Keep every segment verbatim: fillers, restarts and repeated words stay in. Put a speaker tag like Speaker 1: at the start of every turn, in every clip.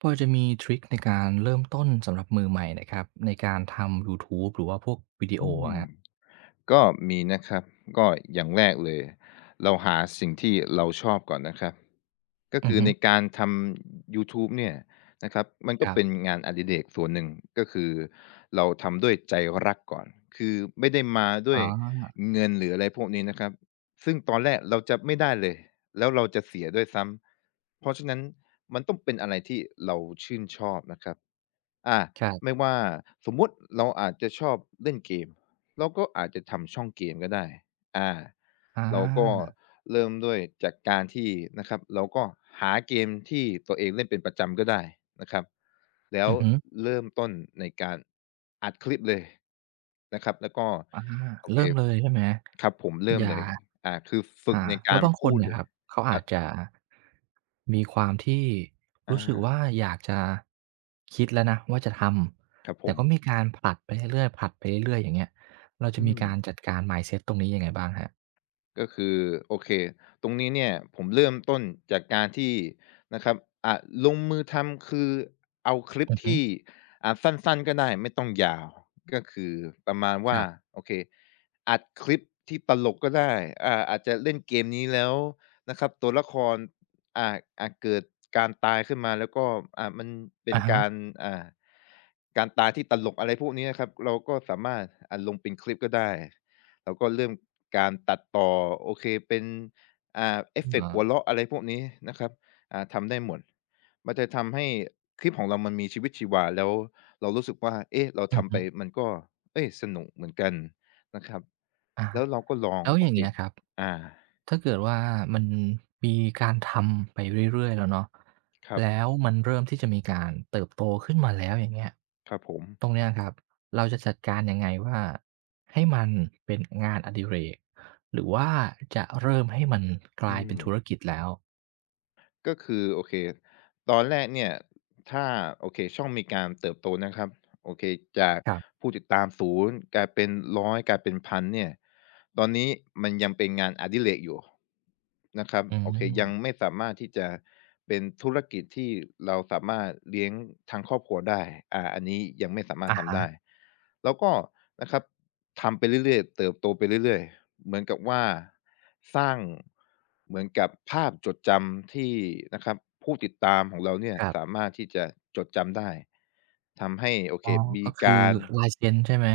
Speaker 1: พอจะมีทริคในการเริ่มต้นสำหรับมือใหม่นะครับในการทำยูทูบหรือว่าพวกวิดีโอ
Speaker 2: อืม
Speaker 1: อะครับ
Speaker 2: ก็มีนะครับก็อย่างแรกเลยเราหาสิ่งที่เราชอบก่อนนะครับก็
Speaker 1: อือ
Speaker 2: คือ
Speaker 1: ฮึ
Speaker 2: ในการทำยูทูบเนี่ยนะครับมัน
Speaker 1: ค
Speaker 2: ก็
Speaker 1: รับ
Speaker 2: เป็นงานอดิเรกส่วนหนึ่งก็คือเราทำด้วยใจรักก่อนคือไม่ได้มาด้
Speaker 1: อ๋
Speaker 2: วย
Speaker 1: อ
Speaker 2: เงินหรืออะไรพวกนี้นะครับซึ่งตอนแรกเราจะไม่ได้เลยแล้วเราจะเสียด้วยซ้ำเพราะฉะนั้นมันต้องเป็นอะไรที่เราชื่นชอบนะครับอา
Speaker 1: ค
Speaker 2: ไม่
Speaker 1: รับ
Speaker 2: ว่าสมมุติเราอาจจะชอบเล่นเกม เราก็อาจจะทำช่องเกมก็ได้อา
Speaker 1: อ
Speaker 2: เราก็
Speaker 1: า
Speaker 2: เริ่มด้วยจากการที่นะครับเราก็หาเกมที่ตัวเองเล่นเป็นประจำก็ได้นะครับแล้ว
Speaker 1: อือฮึ
Speaker 2: เริ่มต้นในการอัดคลิปเลยนะครับแล้วก็
Speaker 1: อา
Speaker 2: โอเค
Speaker 1: เริ่มเลยใช่ไหม
Speaker 2: ครับผมเริ่
Speaker 1: อ
Speaker 2: ม
Speaker 1: ย่า
Speaker 2: เลยอ่าคือฝึก
Speaker 1: อา
Speaker 2: ใน
Speaker 1: แล้
Speaker 2: กา
Speaker 1: ว
Speaker 2: ร
Speaker 1: บางค
Speaker 2: พู
Speaker 1: น
Speaker 2: ด
Speaker 1: เนี่ย
Speaker 2: เล
Speaker 1: ค
Speaker 2: ย
Speaker 1: รับเขาอา
Speaker 2: อั
Speaker 1: จ
Speaker 2: ด
Speaker 1: จะมีความที่
Speaker 2: อา
Speaker 1: รู้สึกว่าอยากจะคิดแล้วนะว่าจะท
Speaker 2: ครับ
Speaker 1: ำ
Speaker 2: ผ
Speaker 1: แต่
Speaker 2: ม
Speaker 1: ก็มีการผลัดไปเรื่อยๆผลัดไปเรื่อยๆอย่างเงี้ยเราจะ
Speaker 2: อื
Speaker 1: มี
Speaker 2: ม
Speaker 1: การจัดการ mindset ตรงนี้ยังไงบ้างครับ
Speaker 2: ก็คือโอเคตรงนี้เนี่ยผมเริ่มต้นจากการที่นะครับอ่าลงมือทำคือเอาคลิป
Speaker 1: อือฮึ
Speaker 2: ที่อ่าสั้นๆก็ได้ไม่ต้องยาวก็คือประมาณ
Speaker 1: ค
Speaker 2: ว่า
Speaker 1: รับ
Speaker 2: โอเคอัดคลิปที่ตลกก็ได้อ่าอาจจะเล่นเกมนี้แล้วนะครับตัวละครอ่าอ่าเกิดการตายขึ้นมาแล้วก็อ่ามันเป็น
Speaker 1: อะฮะ
Speaker 2: การอ่าการตายที่ตลกอะไรพวกนี้นะครับเราก็สามารถอ่าลงเป็นคลิปก็ได้ แล้วก็เรื่องการตัดต่อโอเคเป็นอ่าเอฟเฟก
Speaker 1: อ๋
Speaker 2: ต์หัว
Speaker 1: อ
Speaker 2: เราะอะไรพวกนี้นะครับอ่าทำได้หมดมันจะทำให้คลิปของเรามันมีชีวิตชีวาแล้วเรารู้สึกว่าเอ๊ะเรา
Speaker 1: อือ
Speaker 2: ทำ
Speaker 1: ฮึ
Speaker 2: ไปมันก็เอ๊ยสนุกเหมือนกันนะครับ
Speaker 1: อา
Speaker 2: แล้วเราก็ลอง
Speaker 1: แล้ว
Speaker 2: โอ
Speaker 1: อย่าง
Speaker 2: เค
Speaker 1: เงี้ยครับ
Speaker 2: อา
Speaker 1: ถ้าเกิดว่ามันมีการทำไปเรื่อยๆแล้วเนาะ
Speaker 2: ครับ
Speaker 1: แล้วมันเริ่มที่จะมีการเติบโตขึ้นมาแล้วอย่างเงี้ย
Speaker 2: ครับผม
Speaker 1: ตรงเนี้ยครับเราจะจัดการยังไงว่าให้มันเป็นงานอดิเรกหรือว่าจะเริ่มให้มันก
Speaker 2: อื
Speaker 1: ลายเป็
Speaker 2: ม
Speaker 1: นธุรกิจแล้ว
Speaker 2: ก็คือโอเคตอนแรกเนี่ยถ้าโอเคช่องมีการเติบโตนะครับ โอเคจาก
Speaker 1: ครับ
Speaker 2: ผู้ติดตามศูนย์กลายเป็นหนึ่งร้อยกลายเป็นหนึ่งพันเนี่ยตอนนี้มันยังเป็นงานอดิเรกอยู่นะครับ
Speaker 1: อื
Speaker 2: โอเคยั
Speaker 1: ม
Speaker 2: งไม่สามารถที่จะเป็นธุรกิจที่เราสามารถเลี้ยงทางครอบครัวได้อ่าอันนี้ยังไม่สามารถ
Speaker 1: อะ
Speaker 2: ทำ
Speaker 1: ฮะ
Speaker 2: ได้แล้วก็นะครับทำไปเรื่อยๆเติบโตไปเรื่อยๆเหมือนกับว่าสร้างเหมือนกับภาพจดจำที่นะครับผู้ติดตามของเราเนี่ย
Speaker 1: ครับ
Speaker 2: สามารถที่จะจดจำได้ ทำให้โอ
Speaker 1: อ๋
Speaker 2: เค
Speaker 1: อ
Speaker 2: มี
Speaker 1: ก็คือ
Speaker 2: การ
Speaker 1: ลายเซ็นใช่ไหม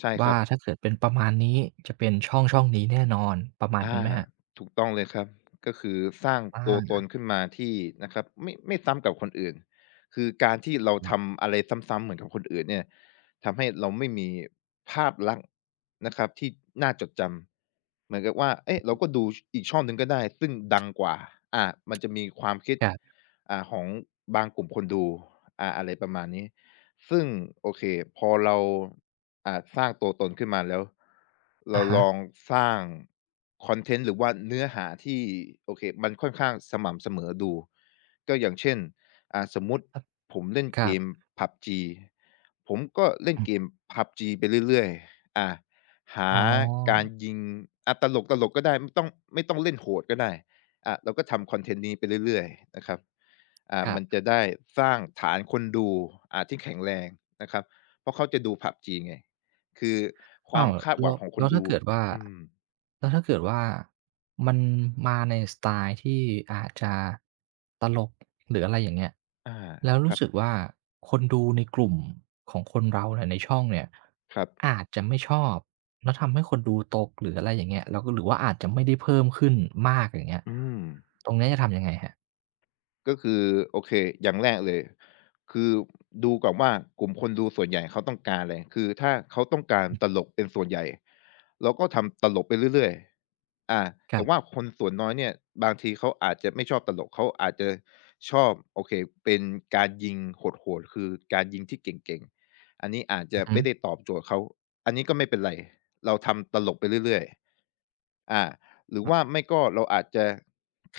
Speaker 2: ใช่ค
Speaker 1: ว่า
Speaker 2: รับ
Speaker 1: ถ้าเกิดเป็นประมาณนี้จะเป็นช่องๆนี้แน่นอนประมาณ
Speaker 2: อา
Speaker 1: นั้นไหมครับ
Speaker 2: ถูกต้องเลยครับก็คือสร้างตัวต
Speaker 1: อา
Speaker 2: นขึ้นมาที่นะครับไม่ไม่ซ้ำกับคนอื่นคือการที่เรา
Speaker 1: ครับ
Speaker 2: ทำอะไรซ้ำๆเหมือนกับคนอื่นเนี่ยทำให้เราไม่มีภาพลักษณ์นะครับที่น่าจดจำเหมือนกับว่าเอ๊ะเราก็ดูชอีกช่องหนึ่งก็ได้ซึ่งดังกว่าอามันจะมีความคิด
Speaker 1: ครับ
Speaker 2: อ่าของบางกลุ่มคนดูอาอะไรประมาณนี้ซึ่งโอเคพอเรา อ่าสร้างตัวตนขึ้นมาแล้วเรา
Speaker 1: อะฮะ
Speaker 2: ลองสร้างคอนเทนต์หรือว่าเนื้อหาที่โอเคมันค่อนข้างสม่ำเสมอดูก็อย่างเช่นอ่าสมมุติ
Speaker 1: ครับ
Speaker 2: ผมเล่น
Speaker 1: ค
Speaker 2: เก
Speaker 1: รั
Speaker 2: ม
Speaker 1: บ
Speaker 2: พับจี ผมก็เล่น
Speaker 1: อืม
Speaker 2: เกม พับจี ไปเรื่อยๆอ่าหา
Speaker 1: อ๋
Speaker 2: การ
Speaker 1: อ
Speaker 2: ยิงอ่าตลกๆก็ได้ไม่ต้องไม่ต้องเล่นโหดก็ได้อ่าเราก็ทำคอนเทนต์นี้ไปเรื่อยๆนะครับ
Speaker 1: ค
Speaker 2: อ่า
Speaker 1: รั
Speaker 2: มั
Speaker 1: บ
Speaker 2: นจะได้สร้างฐานคนดูอ่าที่แข็งแรงนะครับเพราะเขาจะดู พับจี ไง คือควา
Speaker 1: อ้า
Speaker 2: ม
Speaker 1: ว
Speaker 2: คาดห
Speaker 1: แล้
Speaker 2: วั
Speaker 1: ว
Speaker 2: งของค
Speaker 1: แล้
Speaker 2: น
Speaker 1: วถ้า
Speaker 2: ดู
Speaker 1: เกิดว่า
Speaker 2: อืม
Speaker 1: แล้วถ้าเกิดว่า มันมาในสไตล์ที่อาจจะตลก หรืออะไรอย่างเงี้ย
Speaker 2: อา
Speaker 1: แล้ว
Speaker 2: ค
Speaker 1: รู้
Speaker 2: รับ
Speaker 1: สึกว่า คนดูในกลุ่มของคนเราเนี่ยในช่องเนี่ย
Speaker 2: ครับ
Speaker 1: อาจจะไม่ชอบแล้วทำให้คนดูตก หรืออะไรอย่างเงี้ยแล้วก็หรือว่าอาจจะไม่ได้เพิ่มขึ้นมากอย่างเงี้ย
Speaker 2: อืม
Speaker 1: ตรงเนี้ยจะทำยังไง
Speaker 2: ก็คือโอเคอย่างแรกเลยคือดูก่อนว่ากลุ่มคนดูส่วนใหญ่เขาต้องการอะไรคือถ้าเขาต้องการตลกเป็นส่วนใหญ่เราก็ทำตลกไปเรื่อยๆอา
Speaker 1: ครั
Speaker 2: แต่ว่า
Speaker 1: บ
Speaker 2: คนส่วนน้อยเนี่ยบางทีเขาอาจจะไม่ชอบตลกเขาอาจจะชอบโอเคเป็นการยิงโหดๆคือการยิงที่เก่งๆอันนี้อาจจะ
Speaker 1: อื
Speaker 2: ไม่ได้
Speaker 1: ม
Speaker 2: ตอบโจทย์เขาอันนี้ก็ไม่เป็นไรเราทำตลกไปเรื่อยๆอา หรือว่า
Speaker 1: ค
Speaker 2: ไม่ก็เราอาจจะ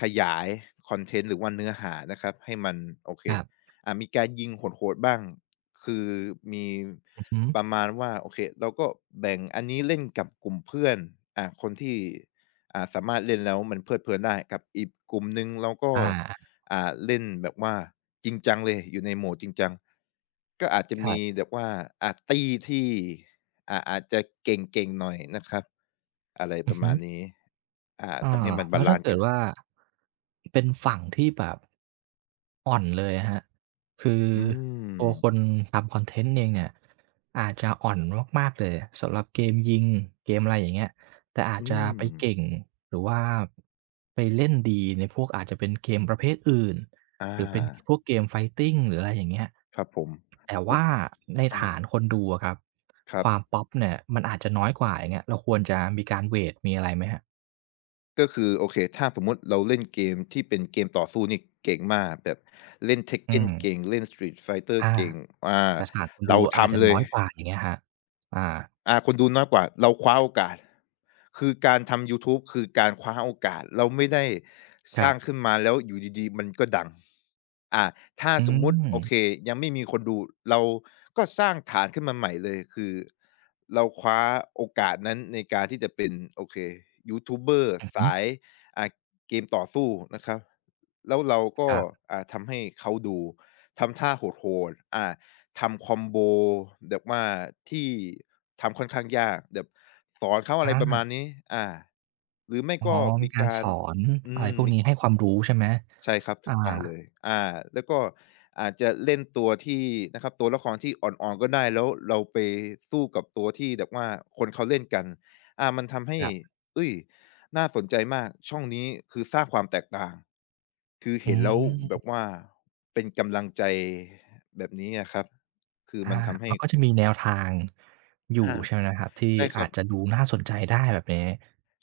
Speaker 2: ขยายคอนเทนต์หรือว่าเนื้อหานะครับให้มันโอเค
Speaker 1: รับ
Speaker 2: อ่ามีการยิงโหดๆบ้างคือมี
Speaker 1: อือฮึ
Speaker 2: ประมาณว่าโอเคเราก็แบ่งอันนี้เล่นกับกลุ่มเพื่อนอ่าคนที่อ่าสามารถเล่นแล้วมันเพลิดเพลินได้กับอีกกลุ่มหนึ่งเราก็
Speaker 1: อา
Speaker 2: อ่าเล่นแบบว่าจริงจังเลยอยู่ในโหมดจริงจังก็อาจจะ
Speaker 1: ครั
Speaker 2: มี
Speaker 1: บอือฮึอาครับ
Speaker 2: แบบว่าอ่าตี้ที่อ่าอาจจะเก่งๆหน่อยนะครับอะไร
Speaker 1: อื
Speaker 2: ป
Speaker 1: อ
Speaker 2: ระ
Speaker 1: ฮึ
Speaker 2: มาณนี้ อา
Speaker 1: อา
Speaker 2: ทำให้มัน
Speaker 1: แล้
Speaker 2: บา
Speaker 1: วถ้า
Speaker 2: ลันซ์
Speaker 1: เกิด
Speaker 2: กัน
Speaker 1: ว่าเป็นฝั่งที่แบบอ่อนเลยอะครับคือ
Speaker 2: อื
Speaker 1: ตัวคน
Speaker 2: ม
Speaker 1: ทำคอนเทนต์เองเนี่ยอาจจะอ่อนมากๆเลยสำหรับเกมยิงเกมอะไรอย่างเงี้ยแต่อาจ
Speaker 2: อื
Speaker 1: จะไป
Speaker 2: ม
Speaker 1: เก่งหรือว่าไปเล่นดีในพวกอาจจะเป็นเกมประเภทอื่น
Speaker 2: อ
Speaker 1: หรือเป็น
Speaker 2: า
Speaker 1: พวกเกม Fighting หรืออะไรอย่างเงี้ย
Speaker 2: ครับผม
Speaker 1: แต่
Speaker 2: อุ
Speaker 1: ว่าใน
Speaker 2: อา
Speaker 1: ฐานคนดูอะครับ
Speaker 2: ครั
Speaker 1: ค
Speaker 2: บ
Speaker 1: วามพอปเนี่ยมันอาจจะน้อยกว่าอย่างเงี้ยเราควรจะมีการเวตมีอะไรไหมครับ
Speaker 2: ก็คือโอเคถ้าสมมุติเราเล่นเกมที่เป็นเกมต่อสู้นี่เก่งมากแบบเล่น
Speaker 1: อื
Speaker 2: Tekken
Speaker 1: ม
Speaker 2: เก่งเล่น Street Fighter
Speaker 1: อา
Speaker 2: เก่งอา
Speaker 1: แต่ฐานคน
Speaker 2: เรา
Speaker 1: ดูอาจจะ
Speaker 2: ทำเล
Speaker 1: น้
Speaker 2: ย
Speaker 1: อยกว่าอย่างเงี้ยครับอา
Speaker 2: อาคนดูน้อยกว่าเราคว้าโอกาสคือการทำยูทูบคือการคว้าโอกาสเราไม่ได้
Speaker 1: ค
Speaker 2: ส
Speaker 1: รั
Speaker 2: ร้า
Speaker 1: บ
Speaker 2: งขึ้นมาแล้วอยู่ดีๆมันก็ดังอ่าถ้า
Speaker 1: อื
Speaker 2: สมมุติ
Speaker 1: ม
Speaker 2: โอเคยังไม่มีคนดูเราก็สร้างฐานขึ้นมาใหม่เลยคือเราคว้าโอกาสนั้นในการที่จะเป็นโอเคยูทูบเบอร์
Speaker 1: อือฮึ
Speaker 2: สายอ่าเกมต่อสู้นะครับแล้วเรา
Speaker 1: ค
Speaker 2: ก็
Speaker 1: รับ
Speaker 2: อ่าทำให้เขาดูทำท่าโหดๆอ่า ทำคอมโบแบบว่าที่ทำค่อนข้างยากแบบสอนเขาอะไรประมาณ
Speaker 1: อา
Speaker 2: นี้อาหรือไม่
Speaker 1: อ๋อ
Speaker 2: ก็
Speaker 1: มี
Speaker 2: มี
Speaker 1: การ
Speaker 2: กา
Speaker 1: ส
Speaker 2: ร
Speaker 1: อน
Speaker 2: อื
Speaker 1: อะไร
Speaker 2: ม
Speaker 1: พวกนี้ให้ความรู้ใช่ไหม
Speaker 2: ใช่ครับ
Speaker 1: อา
Speaker 2: ถูกต้องเลยอาแล้วก็อาจจะเล่นตัวที่นะครับตัวละครที่อ่อนๆก็ได้แล้วเราไปสู้กับตัวที่แบบว่าคนเขาเล่นกันอามันทำให้
Speaker 1: ครับ
Speaker 2: เฮ้ยน่าสนใจมากช่องนี้คือสร้างความแตกต่างคือ
Speaker 1: อื
Speaker 2: เห็นแล้วแบบ
Speaker 1: ม
Speaker 2: ว่าเป็นกำลังใจแบบนี้อะครับคือ
Speaker 1: อา
Speaker 2: มันทำให้
Speaker 1: มันก็จะมีแนวทางอยู่
Speaker 2: อา
Speaker 1: ใช่ไหมนะครับที่
Speaker 2: ใช่ครั
Speaker 1: อา
Speaker 2: บ
Speaker 1: จจะดูน่าสนใจได้แบบนี้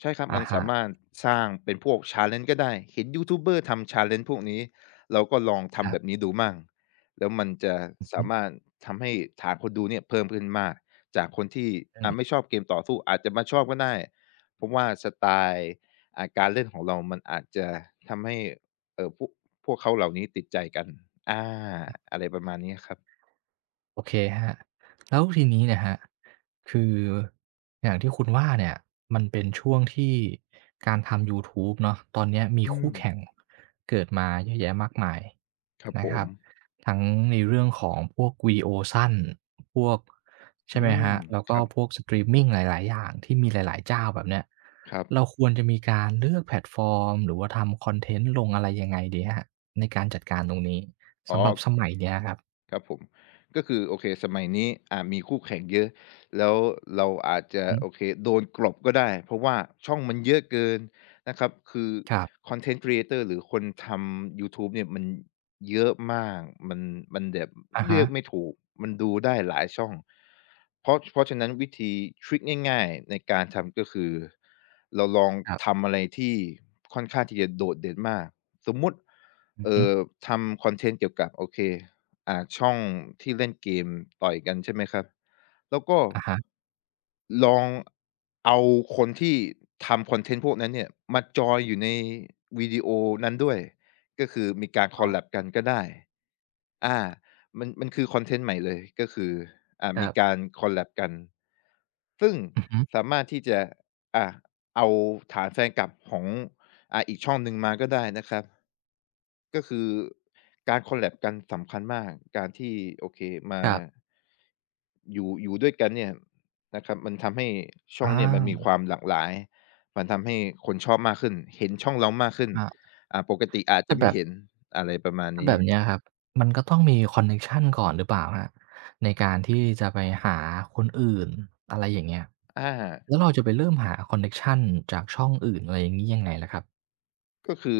Speaker 2: ใช่ครับ
Speaker 1: อะ
Speaker 2: มัน
Speaker 1: ฮะ
Speaker 2: สามารถสร้างเป็นพวก challenge ก็ได้เห็นยูทูบเบอร์ทำ challenge พวกนี้เราก็ลอง
Speaker 1: ค
Speaker 2: ทำ
Speaker 1: รั
Speaker 2: แบบ
Speaker 1: บ
Speaker 2: นี้ดูมั่งแล้วมันจะ
Speaker 1: อือ
Speaker 2: สา
Speaker 1: ฮึ
Speaker 2: มารถทำให้ฐานคนดูเนี่ยเพิ่มขึ้นมากจากคนที่
Speaker 1: อื
Speaker 2: อ่า
Speaker 1: ม
Speaker 2: ไม่ชอบเกมต่อสู้อาจจะมาชอบก็ได้เพราะว่าสไตล์อ่าการเล่นของเรามันอาจจะทำให้เอ่อพวกพวกเขาเหล่านี้ติดใจกันอาอะไรประมาณนี้ครับ
Speaker 1: โอเคครับแล้วทีนี้เนี่ยครับคืออย่างที่คุณว่าเนี่ยมันเป็นช่วงที่การทำยูทูบเนาะตอนเนี้ยมี
Speaker 2: อื
Speaker 1: คู่
Speaker 2: ม
Speaker 1: แข่งเกิดมาเยอะแยะมากมาย
Speaker 2: ครับผ
Speaker 1: นะค
Speaker 2: ม
Speaker 1: รับทั้งในเรื่องของพวกวิดีโอสั้นพวก
Speaker 2: อื
Speaker 1: ใช่ไหม
Speaker 2: ม
Speaker 1: ครับแล้ว
Speaker 2: ค
Speaker 1: ก็
Speaker 2: รับ
Speaker 1: พวกสตรีมมิงหลายๆอย่างที่มีหลายๆเจ้าแบบเนี้ย
Speaker 2: ครับ
Speaker 1: เราควรจะมีการเลือกแพลตฟอร์มหรือว่าทำคอนเทนต์ลงอะไรยังไงดีครับในการจัดการตรงนี้
Speaker 2: อ๋อ
Speaker 1: สำหรับสมัยเนี้ยครับ
Speaker 2: ครับผมก็คือโอเคสมัยนี้อ่ามีคู่แข่งเยอะแล้วเราอาจจะ
Speaker 1: อือ
Speaker 2: โอเคโดนกลบก็ได้เพราะว่าช่องมันเยอะเกินนะครับคือ
Speaker 1: ครับ
Speaker 2: คอนเทนต์ creator หรือคนทำยูทูบเนี่ยมันเยอะมากมันมันแบบ
Speaker 1: อะ
Speaker 2: เลื
Speaker 1: ฮะ
Speaker 2: อกไม่ถูกมันดูได้หลายช่องเพราะเพราะฉะนั้นวิธีทริกง่ายๆในการทำก็คือเราลอง
Speaker 1: ครับ
Speaker 2: ทำอะไรที่ค่อนข้างที่จะโดดเด่นมากสมมุติ
Speaker 1: อือ
Speaker 2: เอ่
Speaker 1: ฮึ
Speaker 2: อทำคอนเทนต์เกี่ยวกับโอเค อ่าช่องที่เล่นเกมต่อยกันใช่ไหมครับแล้วก็
Speaker 1: อะฮะ
Speaker 2: ลองเอาคนที่ทำคอนเทนต์พวกนั้นเนี่ยมาจอยอยู่ในวิดีโอนั้นด้วยก็คือมีการ c
Speaker 1: อ๋
Speaker 2: o l แ a
Speaker 1: อ
Speaker 2: b กันก็ได้อามันมันคือคอนเทนต์ใหม่เลยก็คืออ่า
Speaker 1: ครั
Speaker 2: มี
Speaker 1: บ
Speaker 2: การ c o l แ a b กันซึ่ง
Speaker 1: อือฮึ
Speaker 2: สามารถที่จะอ่าเอาฐานแฟนคลับของอ่าอีกช่องหนึ่งมาก็ได้นะครับก็คือการ c o l แ a b กันสำคัญมากการที่โอเคมา
Speaker 1: ครับ
Speaker 2: อยู่อยู่ด้วยกันเนี่ย นะครับมันทำให้ช่
Speaker 1: อ
Speaker 2: องเนี่ยมันมี
Speaker 1: า
Speaker 2: ความหลากหลายมันทำให้คนชอบมากขึ้นเห็นช่องเรามากขึ้น
Speaker 1: อา
Speaker 2: อ่าปกติอาจจะ
Speaker 1: แต่แบ
Speaker 2: ไม่
Speaker 1: บ
Speaker 2: เห็นอะไรประมาณ
Speaker 1: ถ้าแบ
Speaker 2: นี้
Speaker 1: บเนี้ยครับมันก็ต้องมีคอนเน็กชันก่อนหรือเปล่าครับในการที่จะไปหาคนอื่นอะไรอย่างเงี้ย
Speaker 2: อา
Speaker 1: แล้วเราจะไปเริ่มหาคอนเน็กชันจากช่องอื่นอะไรอย่างงี้ยังไงล่ะครับ
Speaker 2: ก็คือ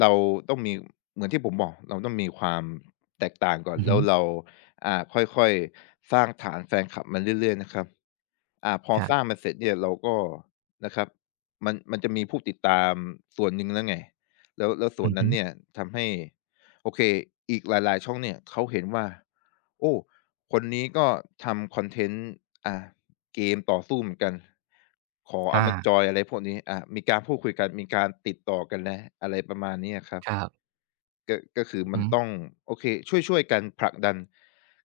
Speaker 2: เราต้องมีเหมือนที่ผมบอกเราต้องมีความแตกต่างก่อน
Speaker 1: อือฮึ
Speaker 2: แล้วเราอ่าค่อยๆสร้างฐานแฟนคลับมาเรื่อยๆนะครับ อ่าพอ
Speaker 1: ครั
Speaker 2: สร้าง
Speaker 1: บ
Speaker 2: มันเสร็จเนี่ยเราก็นะครับมันมันจะมีผู้ติดตามส่วนหนึ่งแล้วไงแล้วแล้วส่
Speaker 1: อื
Speaker 2: วน
Speaker 1: อ
Speaker 2: นั้
Speaker 1: ฮึ
Speaker 2: นเนี่ยทำให้โอเคอีกหลายๆช่องเนี่ยเขาเห็นว่าโอ้คนนี้ก็ทำคอนเทนต์อ่าเกมต่อสู้เหมือนกันขอเอา
Speaker 1: อา
Speaker 2: มาจอยอะไรพวกนี้อ่ามีการพูดคุยกันมีการติดต่อกันแล้วอะไรประมาณนี้อะครับ
Speaker 1: ครับ
Speaker 2: ก็ก็คือ
Speaker 1: อื
Speaker 2: มั
Speaker 1: อ
Speaker 2: น
Speaker 1: ฮึ
Speaker 2: ต้องโอเคช่วยๆกันผลักดัน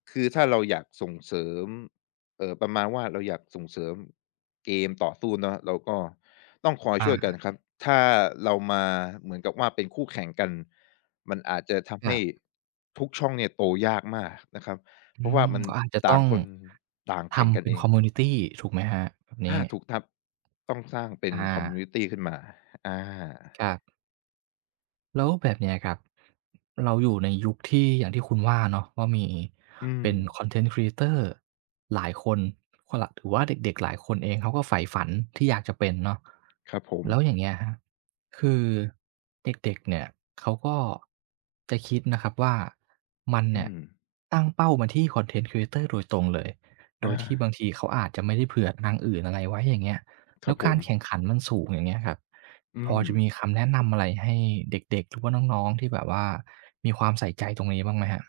Speaker 2: คือถ้าเราอยากส่งเสริมเอ่อประมาณว่าเราอยากส่งเสริมเกมต่อสู้เนาะเราก็ต้องคอย
Speaker 1: อา
Speaker 2: ช่วยกันครับถ้าเรามาเหมือนกับว่าเป็นคู่แข่งกันมันอาจจะทำ
Speaker 1: ครั
Speaker 2: ให้
Speaker 1: บ
Speaker 2: ทุกช่องเนี่ยโตยากมากนะครับ
Speaker 1: อื
Speaker 2: เพราะว่า
Speaker 1: ม
Speaker 2: มัน
Speaker 1: ก็อาจจะต้
Speaker 2: ต่า
Speaker 1: อ
Speaker 2: ง
Speaker 1: ง
Speaker 2: คนต่างแข่ง
Speaker 1: ทำ
Speaker 2: กัน
Speaker 1: เป็น
Speaker 2: เอ
Speaker 1: ค
Speaker 2: ง
Speaker 1: อมมิวนิตีถูกไหมครับแบบนี้
Speaker 2: อาถูกครับต้องสร้างเป็
Speaker 1: อ
Speaker 2: นคอมมิวนิ
Speaker 1: า
Speaker 2: ตีขึ้นมาอา
Speaker 1: ครับ แล้วแบบเนี้ยครับเราอยู่ในยุคที่อย่างที่คุณว่าเนาะว่ามี
Speaker 2: อืม
Speaker 1: เป็น Content เทนต์ครีเอเตอร์หลายคนคนละหรือว่าเด็กๆหลายคนเองเขาก็ใฝ่ฝันที่อยากจะเป็นเนาะ
Speaker 2: ครับผม
Speaker 1: แล้วอย่างเงี้ยครับคือเด็กๆเนี่ยเขาก็จะคิดนะครับว่ามัน
Speaker 2: อื
Speaker 1: เนี่ย
Speaker 2: ม
Speaker 1: ตั้งเป้ามาที่คอนเทน n ์ครีเอ e ตอร r โดยตรงเลยโด
Speaker 2: อา
Speaker 1: ยที่บางทีเขาอาจจะไม่ได้เผื่อทางอื่นอะไรไว้อย่างเงี้ย
Speaker 2: ค
Speaker 1: แล้
Speaker 2: รับ
Speaker 1: ว
Speaker 2: ผ
Speaker 1: กา
Speaker 2: ม
Speaker 1: รแข่งขันมันสูงอย่างเงี้ยครับ
Speaker 2: อื
Speaker 1: พอ
Speaker 2: ม
Speaker 1: จะมีคำแนะนำอะไรให้เด็กๆหรือว่าน้องๆที่แบบว่ามีความใส่ใจตรงนี้บ้างไหมครับ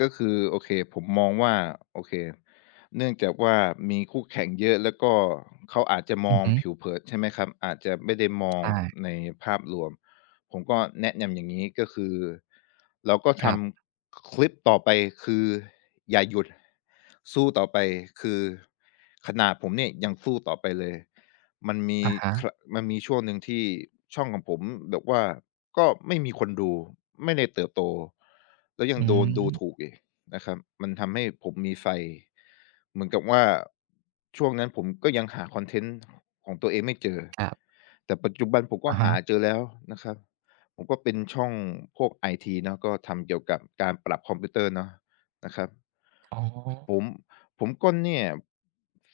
Speaker 2: ก็คือโอเคผมมองว่าโอเคเนื่องจากว่ามีคู่แข่งเยอะแล้วก็เขาอาจจะม
Speaker 1: อื
Speaker 2: อ
Speaker 1: อ
Speaker 2: ง
Speaker 1: ฮึ
Speaker 2: ผิวเผินใช่ไหมครับอาจจะไม่ได้มอง
Speaker 1: ใช่
Speaker 2: ในภาพรวมผมก็แนะนำอย่างงี้ก็คือเราก็
Speaker 1: ค
Speaker 2: ท
Speaker 1: รับ
Speaker 2: ำคลิปต่อไปคืออย่าหยุดสู้ต่อไปคือขนาดผมเนี่ยยังสู้ต่อไปเลย มันมี
Speaker 1: อะฮะ
Speaker 2: ครัมันมีช่วงหนึ่งที่ช่องของผมแบบว่าก็ไม่มีคนดูไม่ได้เติบโตแล้วยัง
Speaker 1: อื
Speaker 2: โดนดูถูก
Speaker 1: ม
Speaker 2: อีกนะครับมันทำให้ผมมีไฟเหมือนกับว่าช่วงนั้นผมก็ยังหาคอนเทนต์ของตัวเองไม่เจอ
Speaker 1: ครับ
Speaker 2: แต่ปัจจุบันผมก็
Speaker 1: อะฮะ
Speaker 2: หาเจอแล้วนะครับผมก็เป็นช่องพวกไอทีเนาะก็ทำเกี่ยวกับการปรับคอมพิวเตอร์เนาะนะครับ
Speaker 1: อ๋อ
Speaker 2: ผมผมก็เนี่ย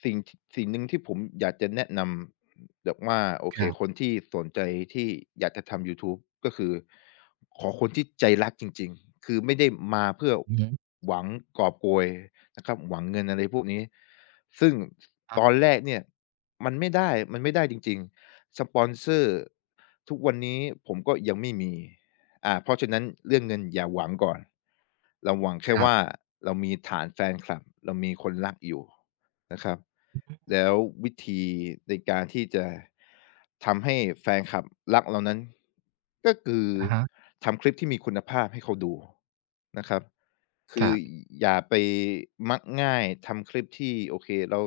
Speaker 2: สิ่งทสิ่งหนึ่งที่ผมอยากจะแนะนำ แบบว่าโอ
Speaker 1: ค
Speaker 2: เค
Speaker 1: รั
Speaker 2: คน
Speaker 1: บ
Speaker 2: ที่สนใจที่อยากจะทำยูทูบก็คือขอคนที่ใจรักจริงๆคือไม่ได้มาเพื่อ
Speaker 1: อือฮึ
Speaker 2: หวังกอบโกยนะครับหวังเงินอะไรพวกนี้ซึ่ง
Speaker 1: อา
Speaker 2: ตอนแรกเนี่ยมันไม่ได้มันไม่ได้จริงๆสปอนเซอร์ทุกวันนี้ผมก็ยังไม่มีอ่าเพราะฉะนั้นเรื่องเงินอย่าหวังก่อนเราหวัง
Speaker 1: ค
Speaker 2: แค่
Speaker 1: รั
Speaker 2: ว่า
Speaker 1: บ
Speaker 2: เรามีฐานแฟนคลับเรามีคนรักอยู่ นะครับ
Speaker 1: อือฮึ
Speaker 2: แล้ววิธีในการที่จะทำให้แฟนคลับรักเรานั้นก็คือ
Speaker 1: อะฮะ
Speaker 2: ทำคลิปที่มีคุณภาพให้เขาดูนะครับ
Speaker 1: ค
Speaker 2: คือ
Speaker 1: รับ
Speaker 2: อย่าไปมักง่ายทำคลิปที่โอเคเรา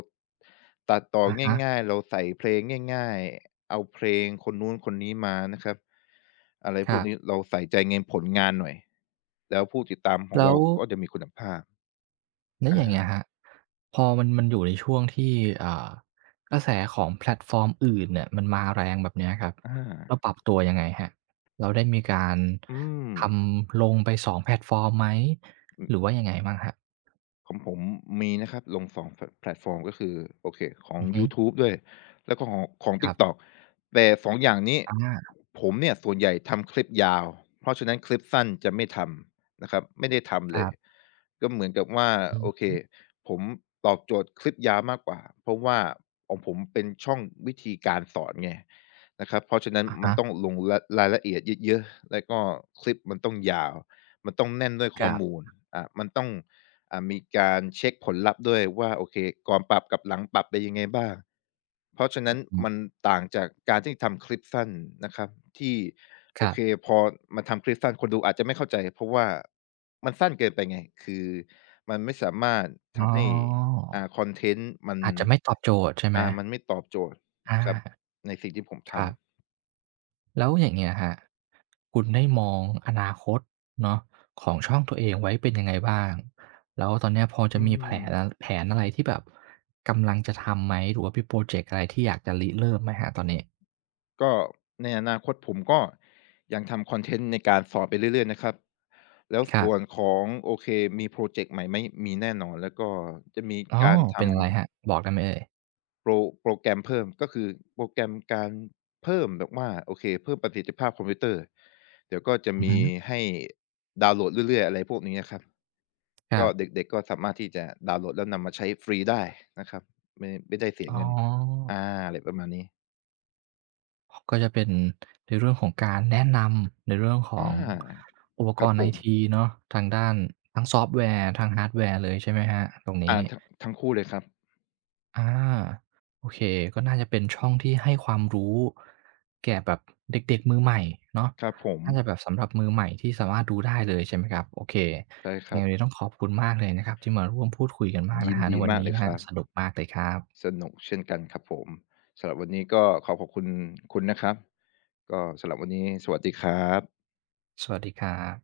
Speaker 2: ตัดต่อ
Speaker 1: อะฮะ
Speaker 2: ง่ายๆเราใส่เพลงง่ายๆเอาเพลงคนนู้นคนนี้มานะครับอะไร
Speaker 1: ค
Speaker 2: พว
Speaker 1: รั
Speaker 2: กนี้
Speaker 1: บ
Speaker 2: เราใส่ใจในผลงานหน่อยแล้วผู้ติดตามของ
Speaker 1: แล้
Speaker 2: เรา
Speaker 1: ว
Speaker 2: ก็จะมีคุณภาพ
Speaker 1: แล้วอย่างเงี้ย
Speaker 2: อา
Speaker 1: ครับพอมันมันอยู่ในช่วงที่อ่ากระแสของแพลตฟอร์มอื่นเนี่ยมันมาแรงแบบเนี้ยครับ
Speaker 2: อ
Speaker 1: เรา
Speaker 2: า
Speaker 1: ปรับตัวยังไงครับเราได้มีการ
Speaker 2: อื
Speaker 1: ท
Speaker 2: ม
Speaker 1: ำลงไปสองแพลตฟอร์มไหมหรือว่ายังไงบ้างครับ
Speaker 2: ของผมมีนะครับลงสองแพลตแพลตฟอร์มก็คือโอเคของ
Speaker 1: อือฮึ
Speaker 2: ยูทูบด้วยแล้วก็ของของ
Speaker 1: ครับ
Speaker 2: TikTok แต่สององอย่างนี้
Speaker 1: อา
Speaker 2: ผมเนี่ยส่วนใหญ่ทำคลิปยาวเพราะฉะนั้นคลิปสั้นจะไม่ทำนะครับไม่ได้ทำ
Speaker 1: ค
Speaker 2: เล
Speaker 1: รั
Speaker 2: ย
Speaker 1: บ
Speaker 2: ก็เหมือนกับว่า
Speaker 1: อือ
Speaker 2: โอเค
Speaker 1: ฮึ
Speaker 2: ผมตอบโจทย์คลิปยาวมากกว่าเพราะว่าของผมเป็นช่องวิธีการสอนไงนะครับเพราะฉะนั้น
Speaker 1: อะ
Speaker 2: มั
Speaker 1: ฮะ
Speaker 2: นต้องลงรรายละเอียดเยอะๆแล้วก็คลิปมันต้องยาวมันต้องแน่นด้วย
Speaker 1: ค
Speaker 2: ข้อ
Speaker 1: รับ
Speaker 2: มูลอ่ามันต้อง อ่ามีการเช็กผลลัพธ์ด้วยว่าโอเคก่อนปรับกับหลังปรับเป็นยังไงบ้างเพราะฉะนั้น
Speaker 1: อืม
Speaker 2: มันต่างจากการที่ทำคลิปสั้นนะครับที่
Speaker 1: ค
Speaker 2: โอ
Speaker 1: รั
Speaker 2: เค
Speaker 1: บ
Speaker 2: พอมาทำคลิปสั้นคนดูอาจจะไม่เข้าใจเพราะว่ามันสั้นเกินไปไงคือมันไม่สามารถ
Speaker 1: อ๋อ
Speaker 2: ทำให้อ่าคอนเทนต์มัน
Speaker 1: อาจจะไม่ตอบโจทย์ใช่ไหม
Speaker 2: อ่ามันไม่ตอบโจทย์
Speaker 1: อา
Speaker 2: ครับในสิ่งที่ผม
Speaker 1: ค
Speaker 2: ทำ
Speaker 1: รับ แล้วอย่างเงี้ยฮะคุณได้มองอนาคตเนาะของช่องตัวเองไว้เป็นยังไงบ้างแล้วตอนเนี้ยพอจะ
Speaker 2: อื
Speaker 1: มีแผ
Speaker 2: ม
Speaker 1: นอะแผนอะไรที่แบบกำลังจะทำไหมหรือว่ามีโพรเจกต์อะไรที่อยากจะริเริ่มไหมครับตอนนี้
Speaker 2: ก็ในอนาคตผมก็ยังทำคอนเทนต์ในการสอนไปเรื่อยๆนะครับแล้ว
Speaker 1: ครั
Speaker 2: ส่วน
Speaker 1: บ
Speaker 2: ของโอเคมีพรอเจกต์ใหม่ไหมมีแน่นอนแล้วก็จะมี
Speaker 1: อ๋อ
Speaker 2: การท
Speaker 1: เป็นอะไรครับบอกได้ไหมเอ่ย
Speaker 2: ำโปรโปรแกรมเพิ่มก็คือโปรแกรมการเพิ่มแบบว่าโอเคเพิ่มประสิทธิภาพคอมพิวเตอร์เดี๋ยวก็จะ
Speaker 1: อือ
Speaker 2: มี
Speaker 1: ฮึ
Speaker 2: ให้ดาวน์โหลดเรื่อยๆอะไรพวกนี้อะครับ
Speaker 1: ครั
Speaker 2: ก็
Speaker 1: บ
Speaker 2: เด็กๆก็สามารถที่จะดาวน์โหลดแล้วนำมาใช้ฟรีได้นะครับไม่ไม่ได้เสีย
Speaker 1: อ๋อ
Speaker 2: เงินอาอะไรประมาณนี้
Speaker 1: ก็จะเป็นในเรื่องของการแนะนำในเรื่องข
Speaker 2: อ
Speaker 1: อง
Speaker 2: า
Speaker 1: อุปก
Speaker 2: ครับ
Speaker 1: รณ์
Speaker 2: ผ
Speaker 1: ไอ
Speaker 2: ม
Speaker 1: ทีเนาะทางด้านทั้งซอฟต์แวร์ทั้งฮาร์ดแวร์เลยใช่ไหมครับตรงนี้
Speaker 2: อาทั้งทั้งคู่เลยครับ
Speaker 1: อาโอเคก็น่าจะเป็นช่องที่ให้ความรู้แก่แบบเด็กๆมือใหม่เนาะ
Speaker 2: ครับผม
Speaker 1: น่าจะแบบสำหรับมือใหม่ที่สามารถดูได้เลยใช่ไหมครับโอเค
Speaker 2: ใช่ค
Speaker 1: ยัง
Speaker 2: รั
Speaker 1: ไง
Speaker 2: บ
Speaker 1: วันนี้ต้องขอบคุณมากเลยนะครับที่มาร่วมพูดคุยกันมาก
Speaker 2: ยิ
Speaker 1: นะ
Speaker 2: น
Speaker 1: ครับใน
Speaker 2: ดี
Speaker 1: วัน
Speaker 2: มาก
Speaker 1: นี้
Speaker 2: เลย
Speaker 1: ค
Speaker 2: ค
Speaker 1: รับ
Speaker 2: รับ
Speaker 1: สนุกมากเลยครั
Speaker 2: ส
Speaker 1: บ
Speaker 2: นุกเช่นกันครับผมสำหรับวันนี้ก็ขอขอบคุณคุณนะครับก็สำหรับวันนี้สวัสดีครับ
Speaker 1: สวัสดีครับ